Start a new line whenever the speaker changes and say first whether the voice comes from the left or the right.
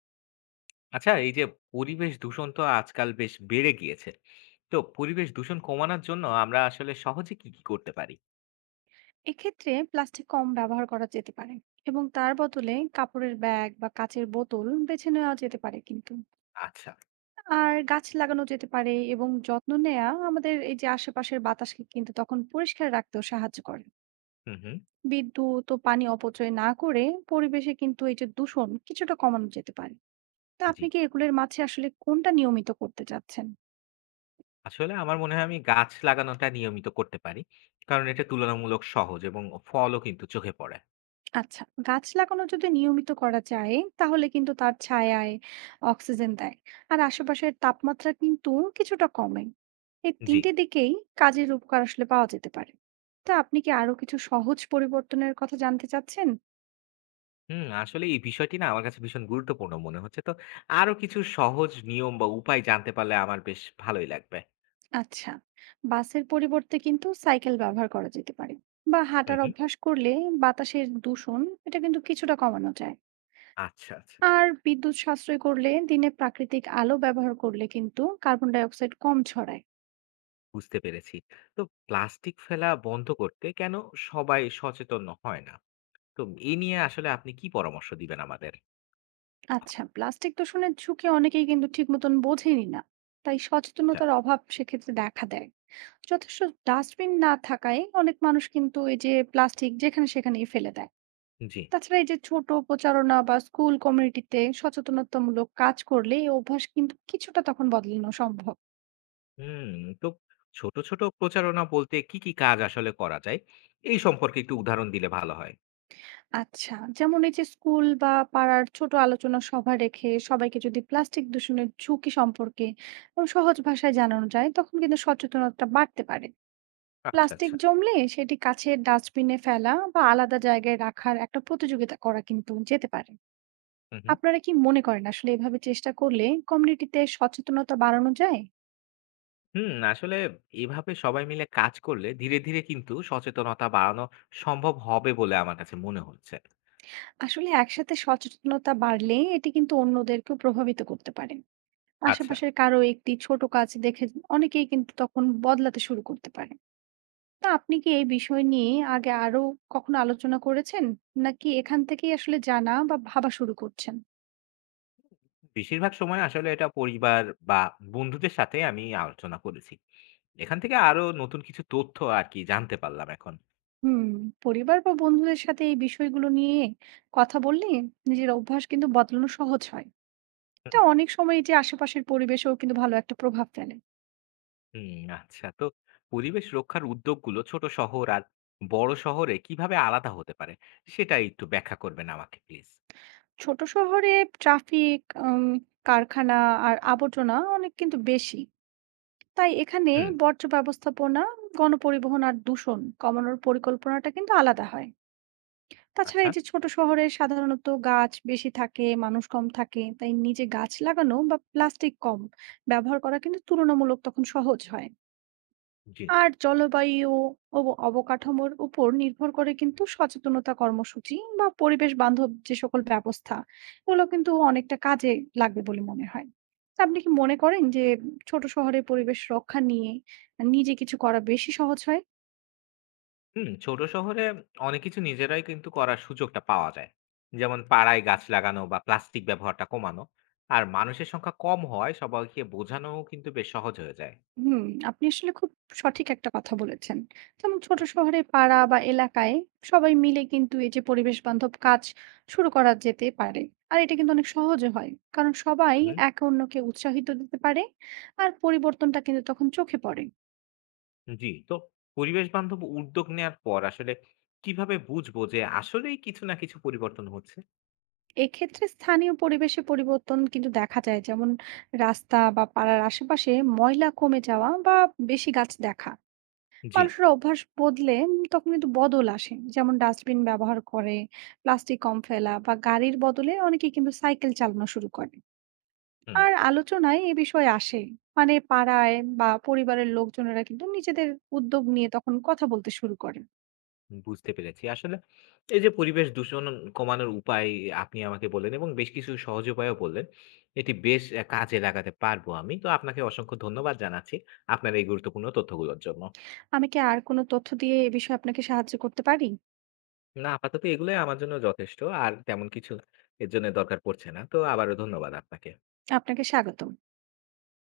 left: আচ্ছা, এই যে পরিবেশ দূষণ তো আজকাল বেশ বেড়ে গিয়েছে। তো পরিবেশ দূষণ কমানোর জন্য আমরা আসলে সহজে কি, কি করতে পারি?
right: এক্ষেত্রে প্লাস্টিক কম ব্যবহার করা যেতে পারে এবং তার বদলে কাপড়ের ব্যাগ বা কাঁচের বোতল বেছে নেওয়া যেতে পারে কিন্তু।
left: আচ্ছা।
right: আর গাছ লাগানো যেতে পারে এবং যত্ন নেওয়া আমাদের এই যে আশেপাশের বাতাসকে কিন্তু তখন পরিষ্কার রাখতেও সাহায্য করে।
left: হুম, হুম।
right: বিদ্যুৎ ও পানি অপচয় না করে পরিবেশে কিন্তু এই যে দূষণ কিছুটা কমানো যেতে পারে। তা
left: জি।
right: আপনি কি এগুলোর মাঝে আসলে কোনটা নিয়মিত করতে চাচ্ছেন?
left: আসলে আমার মনে হয় আমি গাছ লাগানোটা নিয়মিত করতে পারি। কারণ এটা তুলনামূলক সহজ এবং ফলও কিন্তু চোখে পড়ে।
right: আচ্ছা, গাছ লাগানো যদি নিয়মিত করা যায়, তাহলে কিন্তু তার ছায়ায় অক্সিজেন দেয়, আর আশেপাশের তাপমাত্রা কিন্তু কিছুটা কমে। এই
left: জি।
right: তিনটে দিকেই কাজের উপকার আসলে পাওয়া যেতে পারে। তা আপনি কি আরো কিছু সহজ পরিবর্তনের কথা জানতে চাচ্ছেন?
left: হুম, আসলে এই বিষয়টি না আমার কাছে ভীষণ গুরুত্বপূর্ণ মনে হচ্ছে। তো আরো কিছু সহজ নিয়ম বা উপায় জানতে পারলে আমার বেশ ভালোই লাগবে।
right: আচ্ছা, বাসের পরিবর্তে কিন্তু সাইকেল ব্যবহার করা যেতে পারে বা
left: হুম,
right: হাঁটার
left: হুম।
right: অভ্যাস করলে বাতাসের দূষণ এটা কিন্তু কিছুটা কমানো যায়।
left: আচ্ছা, আচ্ছা।
right: আর বিদ্যুৎ সাশ্রয় করলে দিনে প্রাকৃতিক আলো ব্যবহার করলে কিন্তু কার্বন ডাই অক্সাইড কম ছড়ায়।
left: বুঝতে পেরেছি। তো প্লাস্টিক ফেলা বন্ধ করতে কেন সবাই সচেতন হয় না? তো এ নিয়ে আসলে আপনি কি পরামর্শ দিবেন আমাদের?
right: আচ্ছা, প্লাস্টিক দূষণের ঝুঁকি অনেকেই কিন্তু ঠিক মতন বোঝেনি না, তাই
left: আচ্ছা।
right: সচেতনতার অভাব সেক্ষেত্রে দেখা দেয়। যথেষ্ট ডাস্টবিন না থাকায় অনেক মানুষ কিন্তু এই যে প্লাস্টিক যেখানে সেখানেই ফেলে দেয়।
left: জি।
right: তাছাড়া এই যে ছোট প্রচারণা বা স্কুল কমিউনিটিতে সচেতনতামূলক কাজ করলে এই অভ্যাস কিন্তু কিছুটা তখন বদলানো সম্ভব।
left: হুম, তো ছোট, ছোট প্রচারণা বলতে কি, কি কাজ আসলে করা যায়? এই সম্পর্কে একটু উদাহরণ দিলে ভালো হয়।
right: আচ্ছা, যেমন এই যে স্কুল বা পাড়ার ছোট আলোচনা সভা রেখে সবাইকে যদি প্লাস্টিক দূষণের ঝুঁকি সম্পর্কে এবং সহজ ভাষায় জানানো যায়, তখন কিন্তু সচেতনতা বাড়তে পারে।
left: আচ্ছা,
right: প্লাস্টিক
left: আচ্ছা।
right: জমলে সেটি কাছের ডাস্টবিনে ফেলা বা আলাদা জায়গায় রাখার একটা প্রতিযোগিতা করা কিন্তু যেতে পারে।
left: হুম, হুম।
right: আপনারা কি মনে করেন আসলে এভাবে চেষ্টা করলে কমিউনিটিতে সচেতনতা বাড়ানো যায়?
left: হুম, আসলে এভাবে সবাই মিলে কাজ করলে ধীরে, ধীরে কিন্তু সচেতনতা বাড়ানো সম্ভব হবে বলে আমার কাছে মনে হচ্ছে।
right: আসলে একসাথে সচেতনতা বাড়লে এটি কিন্তু অন্যদেরকেও প্রভাবিত করতে পারে।
left: আচ্ছা।
right: আশেপাশের কারো একটি ছোট কাজ দেখে অনেকেই কিন্তু তখন বদলাতে শুরু করতে পারে। তা আপনি কি এই বিষয় নিয়ে আগে আরো কখনো আলোচনা করেছেন, নাকি এখান থেকেই আসলে জানা বা ভাবা শুরু করছেন?
left: বেশিরভাগ সময় আসলে এটা পরিবার বা বন্ধুদের সাথে আমি আলোচনা করেছি। এখান থেকে আরো নতুন কিছু তথ্য আর কি জানতে পারলাম এখন।
right: হুম, পরিবার বা বন্ধুদের সাথে এই বিষয়গুলো নিয়ে কথা বললে নিজের অভ্যাস কিন্তু বদলানো সহজ হয়। এটা
left: হুম,
right: অনেক সময় এই যে আশেপাশের পরিবেশেও কিন্তু ভালো একটা প্রভাব ফেলে।
left: হুম, আচ্ছা। তো পরিবেশ রক্ষার উদ্যোগগুলো ছোট শহর আর বড় শহরে কিভাবে আলাদা হতে পারে সেটা একটু ব্যাখ্যা করবেন আমাকে প্লিজ।
right: ছোট শহরে ট্রাফিক, কারখানা আর আবর্জনা অনেক কিন্তু বেশি, তাই এখানে
left: হুম,
right: বর্জ্য ব্যবস্থাপনা, গণপরিবহন আর দূষণ কমানোর পরিকল্পনাটা কিন্তু আলাদা হয়। তাছাড়া
left: আচ্ছা,
right: এই যে ছোট শহরে সাধারণত গাছ বেশি থাকে, মানুষ কম থাকে, তাই নিজে গাছ লাগানো বা প্লাস্টিক কম ব্যবহার করা কিন্তু তুলনামূলক তখন সহজ হয়।
left: জি।
right: আর জলবায়ু ও অবকাঠামোর উপর নির্ভর করে কিন্তু সচেতনতা কর্মসূচি বা পরিবেশ বান্ধব যে সকল ব্যবস্থা, এগুলো কিন্তু অনেকটা কাজে লাগবে বলে মনে হয়। তা আপনি কি মনে করেন যে ছোট শহরে পরিবেশ রক্ষা নিয়ে নিজে কিছু করা বেশি সহজ হয়?
left: হুম, ছোট শহরে অনেক কিছু নিজেরাই কিন্তু করার সুযোগটা পাওয়া যায়। যেমন পাড়ায় গাছ লাগানো বা প্লাস্টিক ব্যবহারটা কমানো। আর মানুষের সংখ্যা কম হয় সবাইকে বোঝানোও কিন্তু বেশ সহজ হয়ে যায়।
right: হুম, আপনি আসলে খুব সঠিক একটা কথা বলেছেন। যেমন ছোট
left: হুম,
right: শহরে পাড়া বা এলাকায় সবাই মিলে কিন্তু এই যে পরিবেশ বান্ধব কাজ শুরু করা যেতে পারে। আর এটা কিন্তু অনেক সহজে হয়, কারণ সবাই
left: হুম।
right: একে অন্যকে উৎসাহিত দিতে পারে, আর পরিবর্তনটা কিন্তু তখন চোখে পড়ে।
left: জি, তো পরিবেশ বান্ধব উদ্যোগ নেয়ার পর আসলে কিভাবে বুঝবো যে আসলেই কিছু না কিছু পরিবর্তন হচ্ছে?
right: এক্ষেত্রে স্থানীয় পরিবেশে পরিবর্তন কিন্তু দেখা যায়, যেমন রাস্তা বা পাড়ার আশেপাশে ময়লা কমে যাওয়া বা বেশি গাছ দেখা।
left: জি,
right: মানুষের অভ্যাস বদলে তখন কিন্তু বদল আসে। যেমন ডাস্টবিন ব্যবহার করে, প্লাস্টিক কম ফেলা বা গাড়ির বদলে অনেকে কিন্তু সাইকেল চালানো শুরু করে।
left: হুম,
right: আর আলোচনায় এ বিষয়ে আসে। মানে পাড়ায় বা পরিবারের লোকজনেরা কিন্তু নিজেদের উদ্যোগ নিয়ে তখন কথা বলতে শুরু করে।
left: বুঝতে পেরেছি। আসলে এই যে পরিবেশ দূষণ কমানোর উপায় আপনি আমাকে বললেন এবং বেশ কিছু সহজ উপায়ও বললেন। এটি বেশ কাজে লাগাতে পারবো আমি। তো আপনাকে অসংখ্য ধন্যবাদ জানাচ্ছি আপনার এই গুরুত্বপূর্ণ তথ্যগুলোর জন্য।
right: আমি কি আর কোনো তথ্য দিয়ে এ বিষয়ে আপনাকে সাহায্য করতে পারি?
left: না, আপাতত এগুলোই আমার জন্য যথেষ্ট। আর তেমন কিছু এর জন্য দরকার পড়ছে না। তো আবারও ধন্যবাদ আপনাকে।
right: আপনাকে স্বাগতম।